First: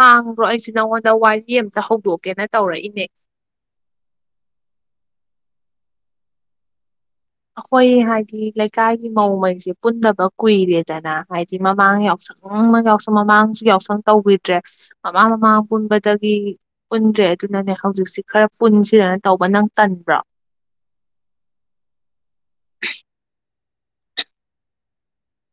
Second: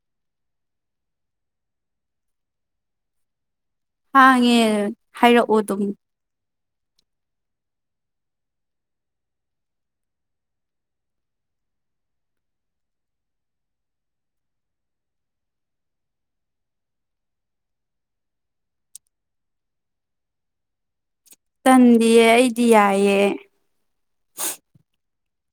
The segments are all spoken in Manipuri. ꯍꯥꯡꯕ꯭ꯔꯣ ꯑꯩꯁꯨ ꯅꯉꯣꯟꯗ ꯋꯥꯔꯤ ꯑꯃꯇ ꯍꯧꯗꯣꯛꯀꯦꯅꯥ ꯇꯧꯔꯛꯏꯅꯦ ꯍꯥꯡꯉꯦ ꯍꯥꯏꯔꯛꯑꯣ ꯑꯗꯨꯝ ꯑꯩꯈꯣꯏ ꯍꯥꯏꯗꯤ ꯂꯩꯀꯥꯏꯒꯤ ꯃꯧꯉꯩꯁꯦ ꯄꯨꯟꯗꯥꯕ ꯀꯨꯏꯔꯦꯗꯅ ꯍꯥꯏꯗꯤ ꯃꯃꯥꯡ ꯌꯥꯎꯁꯪ ꯑꯗꯨꯨꯝ ꯌꯥꯎꯁꯪ ꯃꯃꯥꯡꯁꯨ ꯌꯥꯎꯁꯪ ꯇꯧꯈꯤꯗ꯭ꯔꯦ ꯃꯃꯥꯡ ꯃꯃꯥꯡ ꯄꯨꯟꯕꯗꯒꯤ ꯄꯨꯟꯗ꯭ꯔꯦ ꯑꯗꯨꯅꯥꯅꯦ ꯍꯧꯖꯤꯛꯁꯤ ꯈꯥꯔ ꯄꯨꯟꯁꯤꯔꯅ ꯇꯧꯕ ꯅꯪ ꯇꯟꯕ꯭ꯔꯣ ꯇꯟꯗꯤꯌꯦ ꯑꯩꯗꯤ ꯌꯥꯏꯌꯦ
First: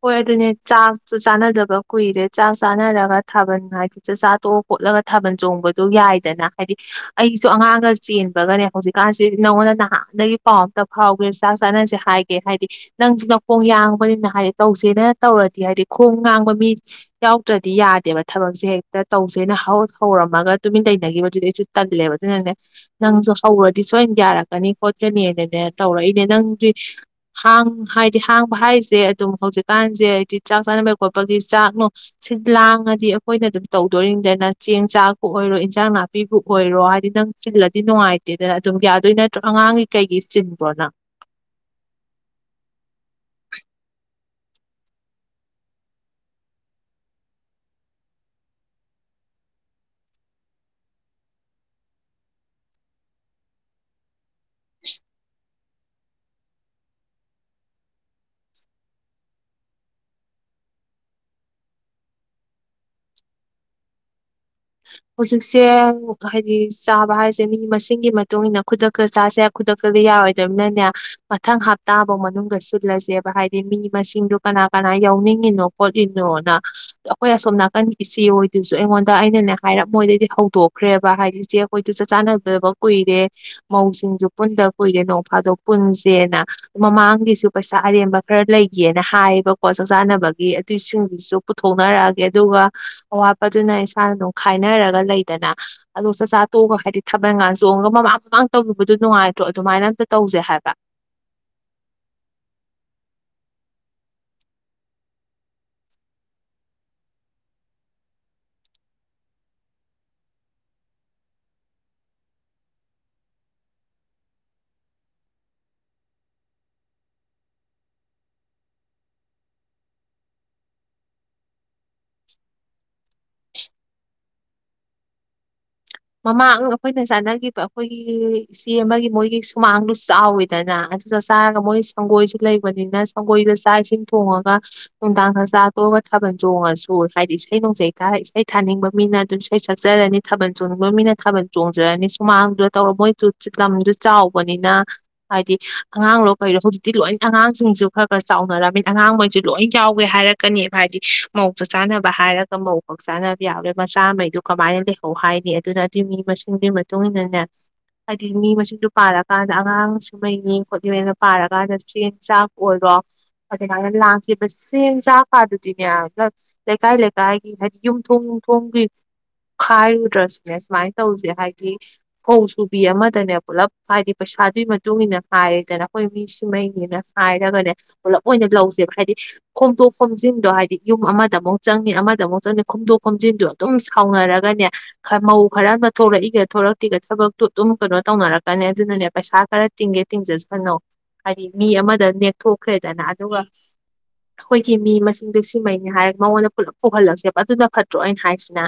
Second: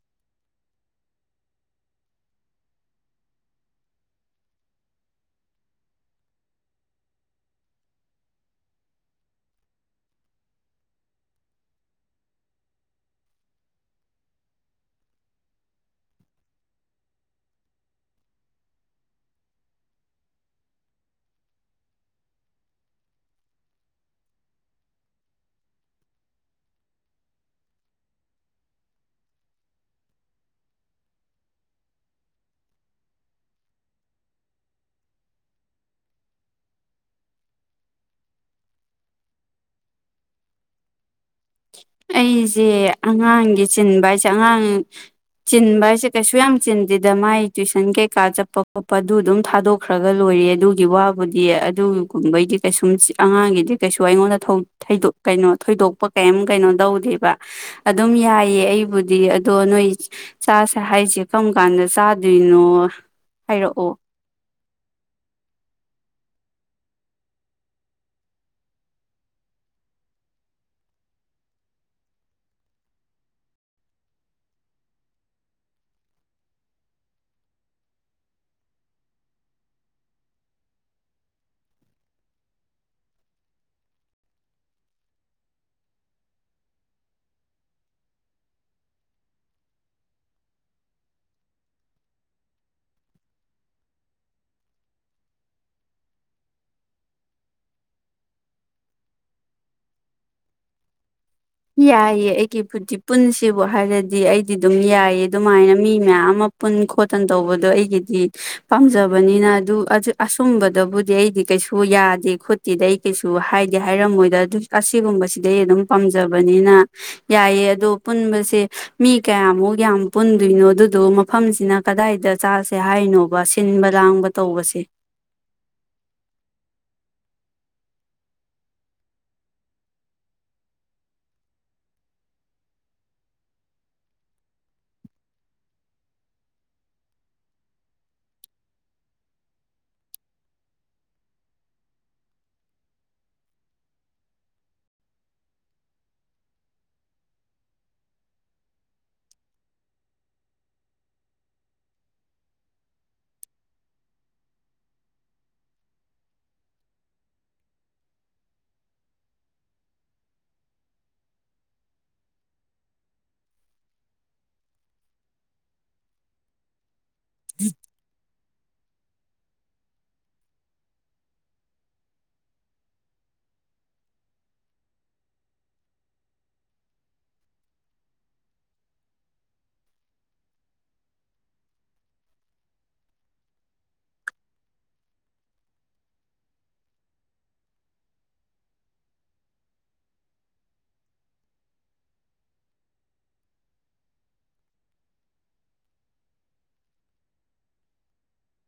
ꯍꯣꯏ ꯑꯗꯨꯅꯦ ꯆꯥꯛꯁꯨ ꯆꯥꯅꯗꯕ ꯀꯨꯏꯔꯦ ꯆꯥꯛ ꯆꯥꯅꯔꯒ ꯊꯥꯕꯜ ꯍꯥꯏꯗꯤ ꯆꯥꯛ ꯆꯥ ꯇꯣꯛꯑ ꯈꯣꯠꯂꯒ ꯊꯥꯕꯜ ꯆꯣꯡꯕꯗꯣ ꯌꯥꯏꯗꯅ ꯍꯥꯏꯗꯤ ꯑꯩꯁꯨ ꯑꯉꯥꯡꯒ ꯆꯦꯟꯕꯒꯥꯅꯦ ꯍꯧꯖꯤꯛꯀꯥꯟꯁꯤ ꯅꯪꯉꯣꯟꯗ ꯅꯍꯥꯟꯗꯒꯤ ꯄꯥꯎ ꯑꯝꯇ ꯐꯥꯎꯒꯦ ꯆꯥꯛ ꯆꯥꯅꯁꯦ ꯍꯥꯏꯒꯦ ꯍꯥꯏꯗꯤ ꯅꯪꯁꯨ ꯅꯈꯣꯡ ꯌꯥꯡꯕꯅꯤꯅ ꯍꯥꯏꯗꯤ ꯇꯧꯁꯦꯅ ꯇꯧꯔꯗꯤ ꯍꯥꯏꯗꯤ ꯈꯣꯡ ꯉꯥꯡꯕ ꯃꯤ ꯌꯥꯎꯗ꯭ꯔꯗꯤ ꯌꯥꯗꯦꯕ ꯊꯕꯛꯁꯦ ꯍꯦꯛꯇ ꯇꯧꯁꯦꯅ ꯍꯧꯔꯝꯃꯒ ꯇꯨꯃꯤꯟ ꯂꯩꯅꯈꯤꯕꯗꯨꯗꯤ ꯑꯩꯁꯨ ꯇ ꯂꯩꯦꯕ ꯑꯗꯨꯅꯦ ꯅꯪꯁꯨ ꯍꯧꯔꯗꯤ ꯁꯣꯏꯅ ꯌꯥꯔꯛꯀꯅꯤ ꯈꯣꯠꯀꯅꯤꯅꯅꯦ ꯇꯧꯔꯛꯏꯅꯦ ꯅꯪꯗꯤ ꯍꯥꯡ ꯍꯥꯏꯗꯤ ꯍꯥꯡꯕ ꯍꯥꯏꯁꯦ ꯑꯗꯨꯝ ꯍꯧꯖꯤꯛꯀꯥꯟꯁꯦ ꯍꯥꯏꯗꯤ ꯆꯥꯛ ꯆꯥꯅꯕꯒꯤ ꯈꯣꯠꯄꯒꯤ ꯆꯥꯛꯅꯣ ꯁꯤ ꯂꯥꯡꯉꯗꯤ ꯑꯩꯈꯣꯏꯅ ꯑꯗꯨꯝ ꯇꯧꯗꯣꯔꯤꯅꯤꯗꯅ ꯆꯦꯡ ꯆꯥꯛꯄꯨ ꯑꯣꯏꯔꯣ ꯏꯟꯖꯥꯡ ꯅꯥꯄꯤꯕꯨ ꯑꯣꯏꯔꯣ ꯍꯥꯏꯗꯤ ꯅꯪ ꯆꯤꯜꯂꯗꯤ ꯅꯨꯡꯉꯥꯏꯇꯦꯗꯅ ꯑꯗꯨꯝ ꯌꯥꯗꯣꯏ ꯅꯠꯇ꯭ꯔꯣ ꯑꯉꯥꯡꯒꯤ ꯀꯩꯒꯤ ꯆꯤꯟꯕ꯭ꯔꯣꯅ ꯑꯩꯁꯦ ꯑꯉꯥꯡꯒꯤ ꯆꯤꯟꯕ ꯍꯥꯏꯁꯦ ꯑꯉꯥꯡ ꯆꯤꯟꯕ ꯍꯥꯏꯁꯦ ꯀꯩꯁꯨ ꯌꯥꯝ ꯆꯤꯟꯗꯦꯗ ꯃꯥꯥꯏ ꯇꯨꯋꯏꯁꯟ ꯀꯩꯀꯥ ꯆꯠꯄ ꯈꯣꯠꯄ ꯑꯗꯨ ꯑꯗꯨꯝ ꯊꯥꯗꯣꯛ ꯈ꯭ꯔꯒ ꯂꯣꯏꯔꯦ ꯑꯗꯨꯒꯤ ꯋꯥꯕꯨꯗꯤ ꯑꯗꯨꯒꯨꯝꯕꯩꯗꯤ ꯀꯩꯁꯨꯝ ꯑꯉꯥꯡꯒꯤꯗꯤ ꯀꯩꯁꯨ ꯑꯩꯉꯣꯟꯗ ꯊꯗꯣꯛ ꯀꯩꯅꯣ ꯊꯣꯏꯗꯣꯛꯄ ꯀꯩꯝ ꯀꯩꯅꯣ ꯇꯧꯗꯔꯤꯕ ꯑꯗꯨꯝ ꯌꯥꯏꯌꯦ ꯑꯩꯕꯨꯗꯤ ꯑꯗꯣ ꯅꯣꯏ ꯆꯥꯁꯦ ꯍꯥꯏꯁꯦ ꯀꯔꯝ ꯀꯥꯟꯗ ꯆꯥꯗꯣꯏꯅꯣ ꯍꯥꯏꯔꯛꯑꯣ ꯍꯧꯖꯤꯛꯁꯦ ꯍꯥꯏꯗꯤ ꯆꯥꯕ ꯍꯥꯏꯁꯦ ꯃꯤ ꯃꯁꯤꯡꯒꯤ ꯃꯇꯨꯡ ꯃꯇꯨꯡꯏꯟꯅ ꯈꯨꯗꯛꯇ ꯆꯥꯁꯦ ꯈꯨꯗꯛꯇꯗꯤ ꯌꯥꯔꯣꯏꯗꯕꯅꯅꯦ ꯃꯊꯪ ꯍꯞꯇꯥꯐꯧ ꯃꯅꯨꯡꯗ ꯁꯤꯜꯂꯁꯦꯕ ꯍꯥꯏꯗꯤ ꯃꯤ ꯃꯁꯤꯡꯗꯨ ꯀꯅꯥ ꯀꯅꯥ ꯌꯥꯎꯅꯤꯡꯉꯤꯅꯣ ꯄꯣꯠꯂꯤꯅꯣꯅ ꯑꯩꯈꯣꯏ ꯑꯁꯣꯝ ꯅꯥꯀꯟ ꯏꯆꯦ ꯑꯣꯏꯗꯨꯣꯏꯁꯨ ꯑꯩꯉꯣꯟꯗ ꯑꯩꯅꯅꯦ ꯍꯥꯏꯔꯞ ꯃꯣꯏꯗꯩꯗꯤ ꯍꯧꯗꯣꯛꯈ꯭ꯔꯦꯕ ꯍꯥꯏꯗꯤ ꯏꯆꯦ ꯑꯩꯈꯣꯏꯗ ꯆꯠ ꯆꯥꯟꯅꯗꯕ ꯀꯨꯏꯔꯦ ꯃꯧꯁꯤꯡꯁꯨ ꯄꯨꯟꯗ ꯀꯨꯏꯔꯦ ꯅꯣꯡ ꯐꯥꯗꯣꯛ ꯄꯨꯟꯁꯦꯅ ꯃꯃꯥꯡꯒꯤꯁꯨ ꯄꯩꯁꯥ ꯑꯔꯦꯝꯕ ꯈꯔ ꯂꯩꯒꯦꯅ ꯍꯥꯏꯌꯦꯕꯀꯣ ꯆꯥꯛ ꯆꯥꯅꯕꯒꯤ ꯑꯗꯨꯏꯁꯤꯡꯗꯨꯁꯨ ꯄꯨꯊꯣꯛꯅꯔꯛꯑꯒꯦ ꯑꯗꯨꯒ ꯑꯋꯥꯠꯄꯗꯨꯅ ꯏꯁꯥꯅ ꯑꯗꯨꯝ ꯈꯥꯏꯅꯔꯒ ꯂꯩꯗꯅ ꯑꯗꯣ ꯆꯥꯛꯆꯥ ꯇꯣꯛꯑꯒ ꯍꯥꯏꯗꯤ ꯊꯥꯕꯜ ꯀꯥꯟ ꯆꯣꯡꯉꯒ ꯃꯃꯥꯡ ꯃꯃꯥꯡ ꯇꯧꯈꯤꯕꯗꯨꯣ ꯅꯨꯡꯉꯥꯏꯇ꯭ꯔꯣ ꯑꯗꯨꯃꯥꯏꯅ ꯑꯝꯇ ꯇꯧꯁꯦ ꯍꯥꯏꯕ ꯌꯥꯏꯑ ꯑꯩꯒꯤ ꯄꯨꯟꯁꯤꯕꯨ ꯍꯥꯏꯔꯗꯤ ꯑꯩꯗꯤ ꯑꯗꯨꯝ ꯌꯥꯏꯑ ꯑꯗꯨꯃꯥꯏꯅ ꯃꯤ ꯃꯌꯥꯝ ꯑꯃ ꯄꯨꯟ ꯈꯣꯠꯇꯅ ꯇꯧꯕꯗꯣ ꯑꯩꯒꯤꯗꯤ ꯄꯥꯝꯖꯕꯅꯤꯅ ꯑꯗꯨ ꯑꯁꯨꯝꯕꯗꯕꯨꯗꯤ ꯑꯩꯗꯤ ꯀꯩꯁꯨ ꯌꯥꯗꯦ ꯈꯣꯠꯇꯦꯗ ꯑꯩ ꯀꯩꯁꯨ ꯍꯥꯏꯗꯦ ꯍꯥꯏꯔꯝꯃꯣꯏꯗ ꯑꯁꯤꯒꯨꯝꯕꯁꯤꯗꯩ ꯑꯗꯨꯝ ꯄꯥꯝꯖꯩ ꯐꯖꯕꯅꯤꯅ ꯌꯥꯏꯌꯦ ꯑꯗꯣ ꯄꯨꯟꯕꯁꯦ ꯃꯤ ꯀꯌꯥꯃꯨꯛ ꯌꯥꯝ ꯄꯨꯟꯗꯣꯏꯅꯣ ꯑꯗꯨꯗꯣ ꯃꯐꯝꯁꯤꯅ ꯀꯗꯥꯏꯗ ꯆꯥꯁꯦ ꯍꯥꯏꯅꯣ ꯁꯤꯟꯕ ꯂꯥꯡꯕ ꯇꯧꯕꯁꯦ ꯃꯃꯥꯡ ꯑꯩꯈꯣꯏꯅ ꯆꯥꯅꯈꯤꯕ ꯑꯩꯈꯣꯏꯒꯤ ꯆꯦ ꯑꯃꯒꯤ ꯃꯣꯏꯒꯤ ꯁꯨꯃꯥꯡꯗꯨ ꯆꯥꯎꯋꯤꯗꯅ ꯑꯗꯨꯗ ꯆꯥꯔꯒ ꯃꯣꯏ ꯁꯪꯒꯣꯏꯁꯨ ꯂꯩꯕꯅꯤꯅ ꯑꯩꯈꯣꯏꯗ ꯆꯥꯛ ꯏꯁꯤꯡ ꯊꯣꯡꯉꯒ ꯅꯨꯡꯗꯥꯡꯒ ꯆꯥꯊꯣꯛꯑꯒ ꯊꯥꯕꯜ ꯆꯣꯡꯉꯁꯨ ꯍꯥꯏꯗꯤ ꯏꯁꯩ ꯅꯣꯡꯖꯩ ꯈꯥꯔ ꯏꯁꯩ ꯊꯥꯅꯤꯡꯕ ꯃꯤꯅ ꯑꯗꯨ ꯑꯩ ꯁꯛꯆꯔꯅꯤ ꯊꯕꯜ ꯆꯣꯡ ꯃꯣꯏ ꯃꯤꯅ ꯊꯥꯕꯜ ꯆꯣꯡꯖꯔꯅꯤ ꯁꯨꯃꯥꯡꯗꯨꯗ ꯇꯧꯔ ꯃꯣꯏꯁꯨ ꯆꯤꯛꯂꯝꯗꯨꯁꯨ ꯆꯥꯎꯕꯅꯤꯅ ꯍꯥꯏꯗꯤ ꯑꯉꯥꯡꯂꯣ ꯀꯔꯣ ꯍꯧꯖꯤꯛꯇꯤ ꯂꯣꯏ ꯑꯉꯥꯡꯁꯤꯡꯁꯨ ꯈꯔ ꯈꯔ ꯆꯥꯎꯅꯔꯝꯃꯤꯅ ꯑꯉꯥꯡꯈꯩꯁꯨ ꯂꯣꯏ ꯌꯥꯎꯒꯦ ꯍꯥꯏꯔꯛ ꯀꯅꯦꯕ ꯍꯥꯏꯗꯤ ꯃꯧꯁꯨ ꯆꯥꯅꯕ ꯍꯥꯏꯔꯒ ꯃꯧ ꯈꯛ ꯆꯥꯅꯕ ꯌꯥꯎꯔꯦ ꯃꯆꯥꯉꯩꯗꯨ ꯀꯃꯥꯏꯅ ꯂꯩꯍꯧ ꯍꯥꯏ ꯑꯗꯨꯅ ꯑꯗꯨꯏ ꯃꯤ ꯃꯁꯤꯡꯗꯨꯒꯤ ꯃꯇꯨꯡꯅꯦ ꯍꯥꯏꯗꯤ ꯃꯤ ꯃꯁꯤꯡꯗꯨ ꯄꯥꯔꯀꯥꯟꯗ ꯑꯉꯥꯡ ꯁꯨꯍꯩꯅꯤ ꯈꯣꯠꯂꯤꯅ ꯄꯥꯔꯀꯥꯟꯗ ꯆꯦꯟ ꯆꯥꯛ ꯑꯣꯏꯔꯣ ꯑꯗ ꯀ ꯂꯥꯛꯀꯤꯦꯁ ꯆ ꯐꯥ ꯑꯗꯨꯗꯤꯅꯦꯂ ꯂꯩ ꯀꯥꯏ ꯂꯩ ꯀꯗꯥꯥꯏꯒꯤ ꯍꯥꯏꯗꯤ ꯌꯨꯝꯊꯣꯡ ꯌꯨꯝꯊꯣꯡꯒꯤ ꯈꯥꯏꯔꯨꯗ꯭ꯔꯁꯨꯅꯦ ꯁꯨꯃꯥꯏꯅ ꯇꯧꯁꯦ ꯍꯥꯏꯗꯤ ꯀꯧꯕꯧ ꯁꯨꯕꯤ ꯑꯃꯗꯅꯦ ꯄꯨꯜꯂꯞ ꯍꯥꯏꯗꯤ ꯄꯩꯁꯥꯗꯨꯒꯤ ꯃꯇꯨꯡ ꯏꯟꯅ ꯍꯥꯏꯔꯗꯅ ꯑꯩꯈꯣꯏ ꯃꯤ ꯁꯤꯃꯩꯅꯤꯅ ꯍꯥꯏꯔꯒꯅꯦ ꯄꯨꯂꯞ ꯑꯣꯏꯅ ꯂꯧꯁꯦꯕ ꯍꯥꯏꯗꯤ ꯈꯣꯝꯗꯣꯛ ꯈꯣꯝꯖꯤꯟꯗꯣ ꯍꯥꯏꯗꯤ ꯌꯨꯝ ꯑꯃꯗꯃꯨꯛ ꯆꯪꯅꯤ ꯑꯃꯗꯃꯨꯛ ꯆꯪꯅꯤ ꯈꯣꯝꯗꯣꯛ ꯈꯣꯝꯖꯤꯟꯗꯣ ꯑꯗꯨꯝ ꯁꯥꯎꯅꯔꯒꯅꯦ ꯃꯧ ꯈꯔ ꯑꯃ ꯊꯣꯛꯔꯛꯏꯒ ꯊꯣꯔꯛꯇꯤꯒ ꯊꯕꯛꯇꯨ ꯑꯗꯨꯝ ꯀꯩꯅꯣ ꯇꯧꯅꯔꯛꯀꯅꯤ ꯑꯗꯨꯅꯅꯦ ꯄꯩꯁꯥ ꯈꯔ ꯇꯤꯡꯒꯦ ꯇꯤꯡꯖꯁ ꯀꯅꯣ ꯍꯥꯏꯗꯤ ꯃꯤ ꯑꯃꯗ ꯅꯦꯛꯊꯣꯛꯈ꯭ꯔꯦꯗꯅ ꯑꯗꯨꯒ ꯑꯩꯈꯣꯏꯒꯤ ꯃꯤ ꯃꯁꯤꯡꯗꯣ ꯁꯤꯃꯩꯅꯤ ꯍꯥꯏꯔ ꯃꯉꯣꯟꯗ ꯄꯨꯂꯞ ꯄꯨꯍꯜꯂꯛꯁꯦꯕ ꯑꯗꯨꯅ ꯐꯠꯇ꯭ꯔꯣ ꯑꯩꯅ ꯍꯥꯏꯁꯤꯅꯦ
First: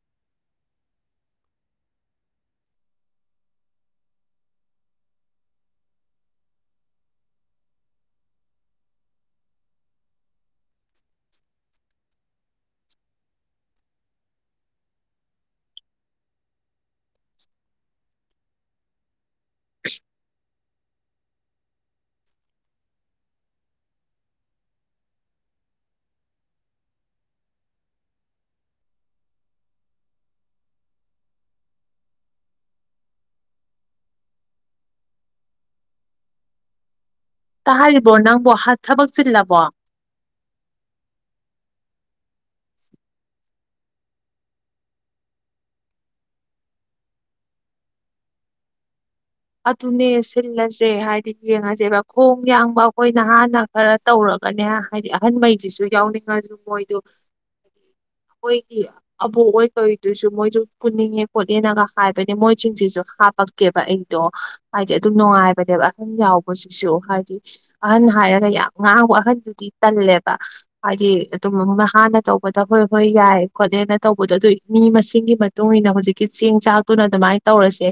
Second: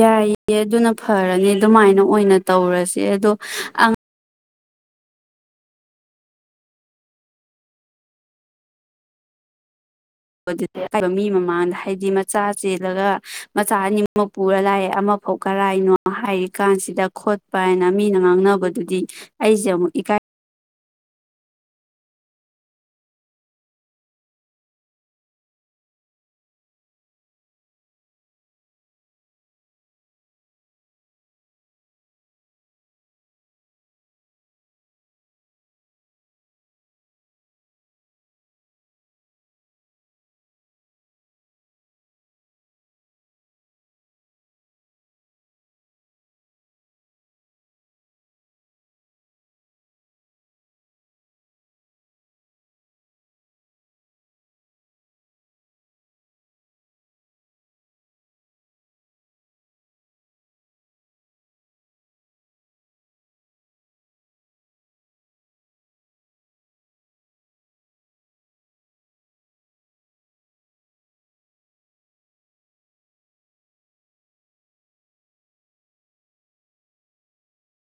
ꯌꯥꯏꯌꯦ ꯑꯗꯨꯅ ꯐꯔꯅꯤ ꯑꯗꯨꯃꯥꯏꯅ ꯑꯣꯏꯅ ꯇꯧꯔꯁꯦ ꯑꯗꯣ ꯕ ꯃꯤ ꯃꯃꯥꯡꯗ ꯍꯥꯏꯗꯤ ꯃꯆꯥ ꯆꯦꯜꯂꯒ ꯃꯆꯥ ꯑꯅꯤꯃ ꯄꯨꯔ ꯂꯥꯏꯑꯦ ꯑꯃ ꯐꯧ ꯀꯔꯥꯏꯅꯣ ꯍꯥꯏꯔꯤ ꯀꯥꯟꯁꯤꯗ ꯈꯣꯠꯄ ꯍꯥꯏꯅ ꯃꯤꯅ ꯉꯥꯡꯅꯕꯗꯨꯗꯤ ꯑꯩꯁꯖꯃꯨ ꯏꯀꯥꯏ ꯇꯥ ꯍꯥꯏꯔꯤꯕꯣ ꯅꯪꯕꯨ ꯊꯕꯛ ꯆꯤꯜꯂꯕꯣ ꯑꯗꯨꯅꯦ ꯁꯤꯜꯂꯁꯦ ꯍꯥꯏꯗꯤ ꯌꯦꯡꯉꯁꯦꯕ ꯈꯣꯡ ꯌꯥꯡꯕ ꯑꯩꯈꯣꯏ ꯅꯍꯥꯟꯅ ꯈꯔ ꯇꯧꯔꯒꯅꯦ ꯍꯥꯏꯗꯤ ꯑꯍꯟꯉꯩꯁꯤꯁꯨ ꯌꯥꯎꯅꯤꯡꯉꯁꯨ ꯃꯣꯏꯗ ꯑꯣꯏꯒꯤ ꯑꯕꯣꯛ ꯑꯣꯏ ꯀꯧꯗꯣꯏꯁꯨ ꯃꯣꯏꯁꯨ ꯄꯨꯅꯤꯡꯉꯦ ꯈꯣꯠꯂꯦꯅꯒ ꯍꯥꯏꯕꯅꯦ ꯃꯣꯏꯁꯤꯡꯁꯤꯁꯨ ꯍꯥꯄꯛꯀꯦꯕ ꯑꯩ ꯑꯗꯣ ꯍꯥꯏꯗꯤ ꯑꯗꯨꯝ ꯅꯨꯡꯉꯥꯏꯕꯅꯦꯕ ꯑꯍꯟ ꯌꯥꯎꯕꯁꯤꯁꯨ ꯍꯥꯏꯗꯤ ꯑꯍꯟ ꯍꯥꯏꯔꯒ ꯌꯥꯝ ꯉꯥꯡꯕ ꯑꯍꯟꯗꯨꯗꯤ ꯇꯜꯂꯦꯕ ꯍꯥꯏꯗꯤ ꯑꯗꯨꯝ ꯃ ꯍꯥꯟꯅ ꯇꯧꯕꯗ ꯍꯣꯏ ꯍꯣꯏ ꯌꯥꯏ ꯈꯣꯠꯂꯦꯅ ꯇꯧꯕꯗꯣ ꯑꯗꯨ ꯃꯤ ꯃꯁꯤꯡ ꯃꯇꯨꯡ ꯏꯟꯅ ꯍꯧꯖꯤꯛꯀꯤ ꯆꯦꯡ ꯆꯥꯛꯇꯨꯅ ꯑꯗꯨꯃꯥꯏꯅ ꯇꯧꯔꯁꯦ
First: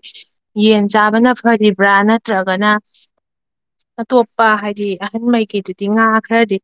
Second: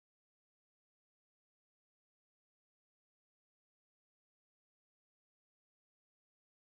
ꯌꯦꯟ ꯆꯥꯕꯅ ꯐꯔꯤꯕ꯭ꯔꯥ ꯅꯠꯇ꯭ꯔꯒꯅ ꯑꯇꯣꯞꯄ ꯍꯥꯏꯗꯤ ꯑꯍꯟꯉꯩꯀꯩꯗꯨꯗꯤ ꯉꯥ ꯈꯔꯗꯤ